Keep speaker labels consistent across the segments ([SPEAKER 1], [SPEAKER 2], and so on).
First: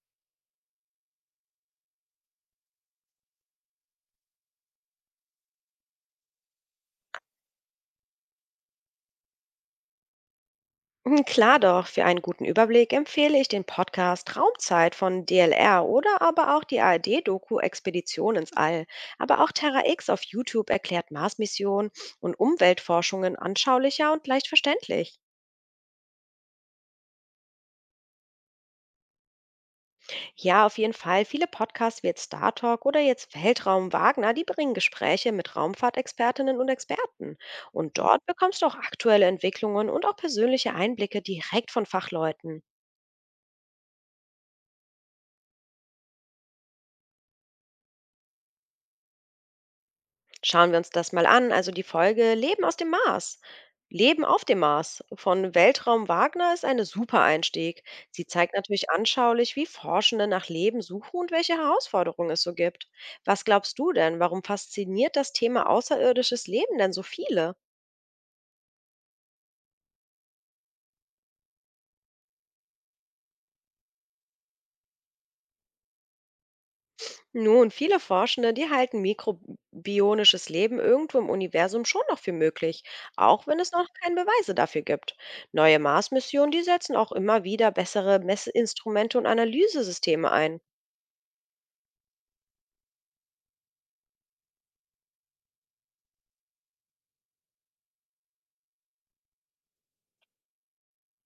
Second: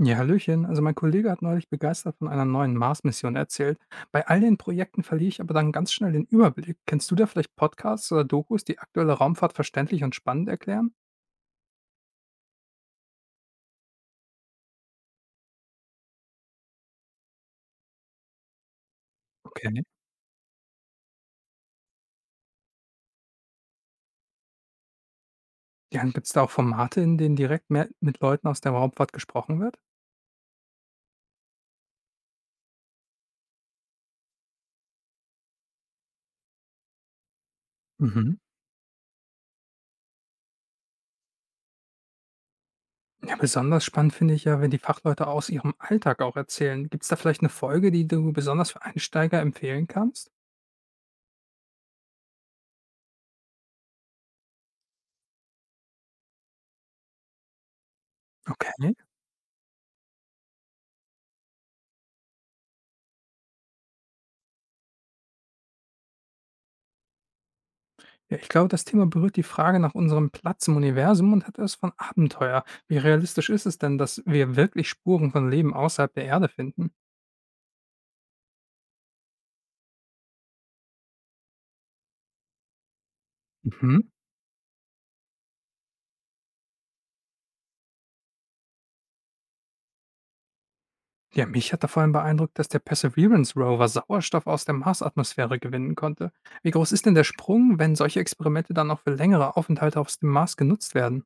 [SPEAKER 1] Ja, Hallöchen. Also mein Kollege hat neulich begeistert von einer neuen Mars-Mission erzählt. Bei all den Projekten verliere ich aber dann ganz schnell den Überblick. Kennst du da vielleicht Podcasts oder Dokus, die aktuelle Raumfahrt verständlich und spannend erklären?
[SPEAKER 2] Hm, klar doch, für einen guten Überblick empfehle ich den Podcast Raumzeit von DLR oder aber auch die ARD-Doku Expedition ins All. Aber auch
[SPEAKER 1] Okay.
[SPEAKER 2] Terra X auf YouTube erklärt Marsmissionen und Umweltforschungen anschaulicher und leicht verständlich.
[SPEAKER 1] Ja, gibt es da auch Formate, in denen direkt mehr mit Leuten aus der Raumfahrt gesprochen wird?
[SPEAKER 2] Ja, auf jeden Fall, viele Podcasts wie jetzt Star Talk oder jetzt Weltraum Wagner, die bringen Gespräche mit Raumfahrtexpertinnen und Experten. Und dort
[SPEAKER 1] Mhm.
[SPEAKER 2] bekommst du auch aktuelle Entwicklungen und auch persönliche Einblicke direkt von Fachleuten.
[SPEAKER 1] Ja, besonders spannend finde ich ja, wenn die Fachleute aus ihrem Alltag auch erzählen. Gibt es da vielleicht eine Folge, die du besonders für Einsteiger empfehlen kannst?
[SPEAKER 2] Schauen wir uns das mal an. Also die Folge Leben aus dem Mars. Leben auf dem Mars von Weltraum Wagner ist eine super Einstieg. Sie zeigt natürlich
[SPEAKER 1] Okay.
[SPEAKER 2] anschaulich, wie Forschende nach Leben suchen und welche Herausforderungen es so gibt. Was glaubst du denn? Warum fasziniert das Thema außerirdisches Leben denn so viele?
[SPEAKER 1] Ja, ich glaube, das Thema berührt die Frage nach unserem Platz im Universum und hat etwas von Abenteuer. Wie realistisch ist es denn, dass wir wirklich Spuren von Leben außerhalb der Erde finden?
[SPEAKER 2] Nun, viele Forschende, die halten mikrobionisches Leben irgendwo im Universum schon noch für möglich, auch wenn es noch
[SPEAKER 1] Mhm.
[SPEAKER 2] keine Beweise dafür gibt. Neue Mars-Missionen, die setzen auch immer wieder bessere Messinstrumente und Analysesysteme ein.
[SPEAKER 1] Ja, mich hat da vor allem beeindruckt, dass der Perseverance Rover Sauerstoff aus der Marsatmosphäre gewinnen konnte. Wie groß ist denn der Sprung, wenn solche Experimente dann auch für längere Aufenthalte auf dem Mars genutzt werden?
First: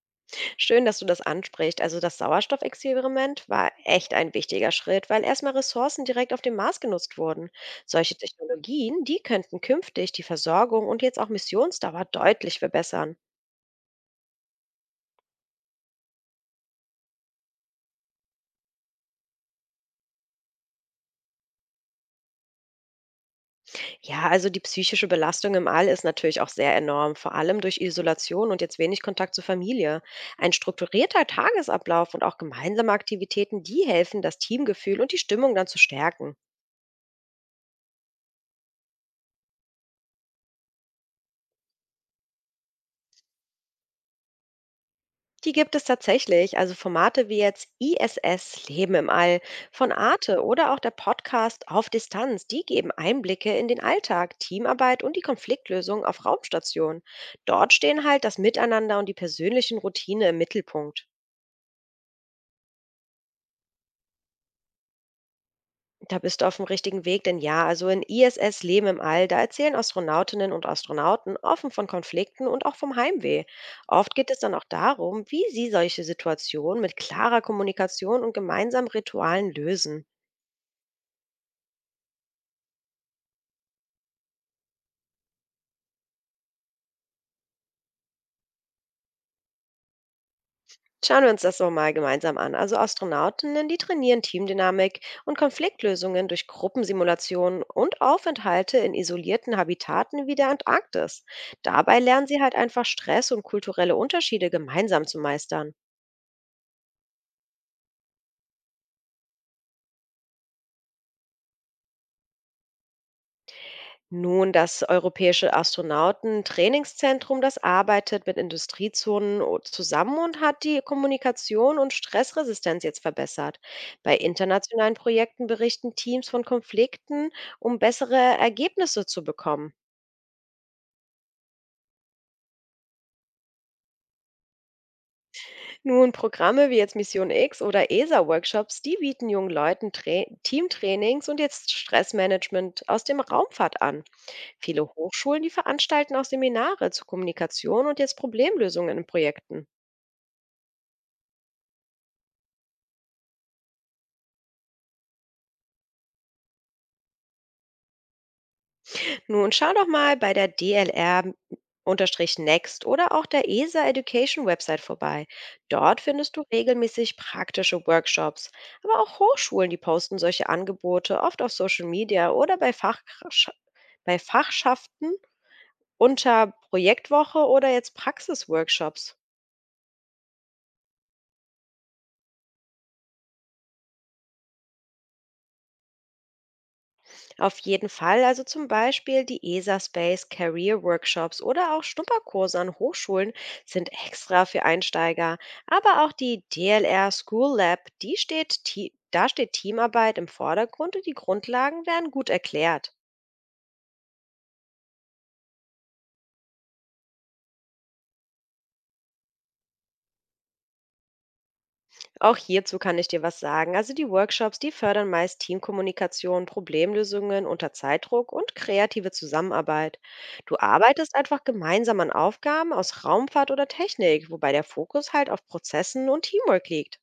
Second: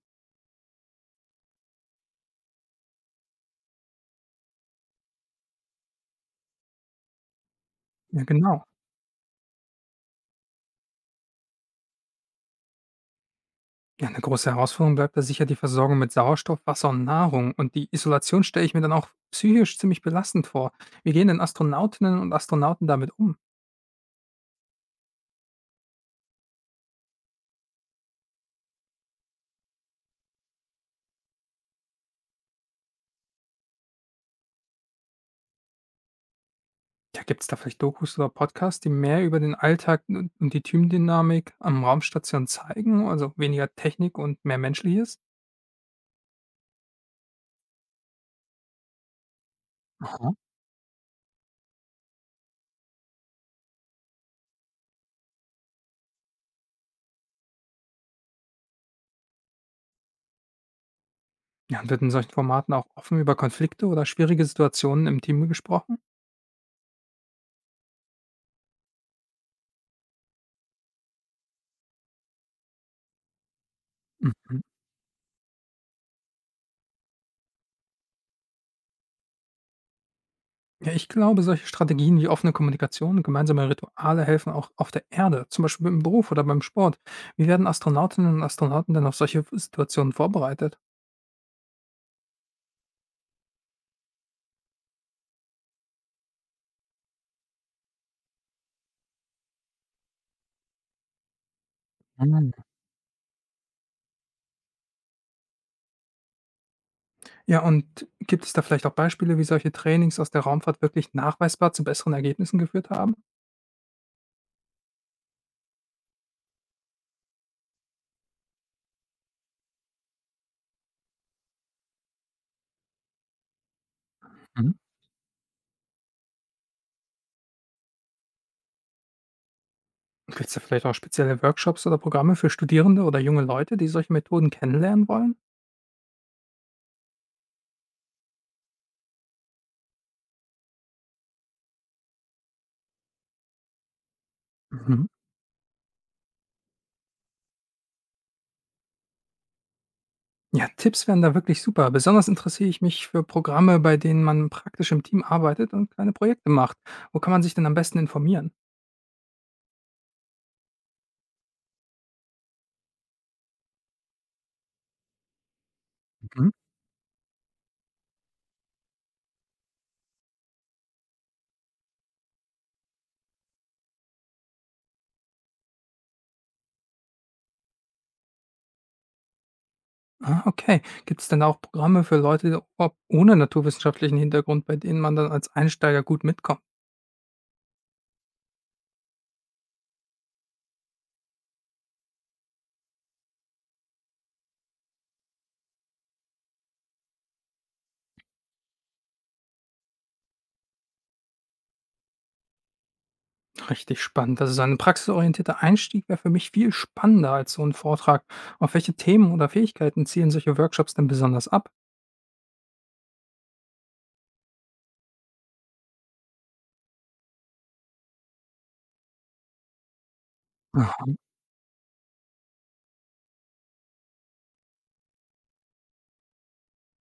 [SPEAKER 2] Schön, dass du das ansprichst. Also das Sauerstoffexperiment war echt ein wichtiger Schritt, weil erstmal Ressourcen direkt auf dem Mars genutzt wurden. Solche
[SPEAKER 1] Ja, genau.
[SPEAKER 2] Technologien, die könnten künftig die Versorgung und jetzt auch Missionsdauer deutlich verbessern.
[SPEAKER 1] Ja, eine große Herausforderung bleibt da sicher die Versorgung mit Sauerstoff, Wasser und Nahrung. Und die Isolation stelle ich mir dann auch psychisch ziemlich belastend vor. Wie gehen denn Astronautinnen und Astronauten damit um?
[SPEAKER 2] Ja, also die psychische Belastung im All ist natürlich auch sehr enorm, vor allem durch Isolation und jetzt wenig Kontakt zur Familie. Ein strukturierter Tagesablauf und auch gemeinsame Aktivitäten, die helfen, das Teamgefühl und die Stimmung dann zu stärken.
[SPEAKER 1] Ja, gibt es da vielleicht Dokus oder Podcasts, die mehr über den Alltag und die Teamdynamik am Raumstation zeigen, also weniger Technik und mehr Menschliches?
[SPEAKER 2] Die gibt es tatsächlich, also Formate wie jetzt ISS Leben im All von
[SPEAKER 1] Aha.
[SPEAKER 2] Arte oder auch der Podcast Auf Distanz, die geben Einblicke in den Alltag, Teamarbeit und die Konfliktlösung auf Raumstation. Dort stehen halt das Miteinander und die persönlichen Routine im Mittelpunkt.
[SPEAKER 1] Ja, und wird in solchen Formaten auch offen über Konflikte oder schwierige Situationen im Team gesprochen?
[SPEAKER 2] Da bist du auf dem richtigen Weg, denn ja, also in ISS Leben im All, da erzählen Astronautinnen und Astronauten offen von Konflikten und auch vom Heimweh. Oft geht es dann
[SPEAKER 1] Mhm.
[SPEAKER 2] auch darum, wie sie solche Situationen mit klarer Kommunikation und gemeinsamen Ritualen lösen.
[SPEAKER 1] Ja, ich glaube, solche Strategien wie offene Kommunikation und gemeinsame Rituale helfen auch auf der Erde, zum Beispiel im Beruf oder beim Sport. Wie werden Astronautinnen und Astronauten denn auf solche Situationen vorbereitet?
[SPEAKER 2] Schauen wir uns das doch mal gemeinsam an. Also Astronautinnen, die trainieren Teamdynamik und Konfliktlösungen durch Gruppensimulationen und Aufenthalte in isolierten Habitaten wie der Antarktis. Dabei lernen sie halt einfach Stress und kulturelle Unterschiede gemeinsam zu meistern.
[SPEAKER 1] Ja, und gibt es da vielleicht auch Beispiele, wie solche Trainings aus der Raumfahrt wirklich nachweisbar zu besseren Ergebnissen geführt haben?
[SPEAKER 2] Nun, das Europäische Astronautentrainingszentrum, das arbeitet mit zusammen und hat die Kommunikation und Stressresistenz jetzt verbessert. Bei
[SPEAKER 1] Mhm.
[SPEAKER 2] internationalen Projekten berichten Teams von Konflikten, um bessere Ergebnisse zu bekommen.
[SPEAKER 1] Gibt es da vielleicht auch spezielle Workshops oder Programme für Studierende oder junge Leute, die solche Methoden kennenlernen wollen?
[SPEAKER 2] Nun, Programme wie jetzt Mission X oder ESA-Workshops, die bieten jungen Leuten Tra Teamtrainings und jetzt Stressmanagement aus dem Raumfahrt an. Viele
[SPEAKER 1] Mhm.
[SPEAKER 2] Hochschulen, die veranstalten auch Seminare zu Kommunikation und jetzt Problemlösungen in Projekten.
[SPEAKER 1] Ja, Tipps wären da wirklich super. Besonders interessiere ich mich für Programme, bei denen man praktisch im Team arbeitet und kleine Projekte macht. Wo kann man sich denn am besten informieren?
[SPEAKER 2] Nun schau doch mal bei der DLR-Next oder auch der ESA Education Website vorbei. Dort findest du
[SPEAKER 1] Mhm.
[SPEAKER 2] regelmäßig praktische Workshops. Aber auch Hochschulen, die posten solche Angebote oft auf Social Media oder bei Fachschaften unter Projektwoche oder jetzt Praxisworkshops.
[SPEAKER 1] Ah, okay. Gibt es denn auch Programme für Leute ob ohne naturwissenschaftlichen Hintergrund, bei denen man dann als Einsteiger gut mitkommt?
[SPEAKER 2] Auf jeden Fall, also zum Beispiel die ESA Space Career Workshops oder auch Schnupperkurse an Hochschulen sind extra für Einsteiger. Aber auch die DLR School Lab, da steht Teamarbeit im Vordergrund und die Grundlagen werden gut erklärt.
[SPEAKER 1] Richtig spannend. Also so ein praxisorientierter Einstieg wäre für mich viel spannender als so ein Vortrag. Auf welche Themen oder Fähigkeiten zielen solche Workshops denn besonders ab?
[SPEAKER 2] Auch hierzu kann ich dir was sagen. Also die Workshops, die fördern meist Teamkommunikation, Problemlösungen unter Zeitdruck und kreative Zusammenarbeit. Du
[SPEAKER 1] Aha.
[SPEAKER 2] arbeitest einfach gemeinsam an Aufgaben aus Raumfahrt oder Technik, wobei der Fokus halt auf Prozessen und Teamwork liegt.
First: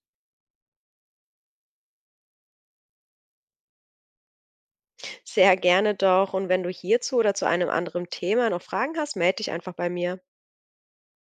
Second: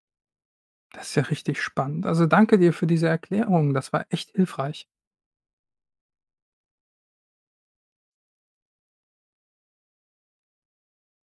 [SPEAKER 1] Das ist ja richtig spannend. Also danke dir für diese Erklärung. Das war echt hilfreich.
[SPEAKER 2] Sehr gerne doch. Und wenn du hierzu oder zu einem anderen Thema noch Fragen hast, melde dich einfach bei mir.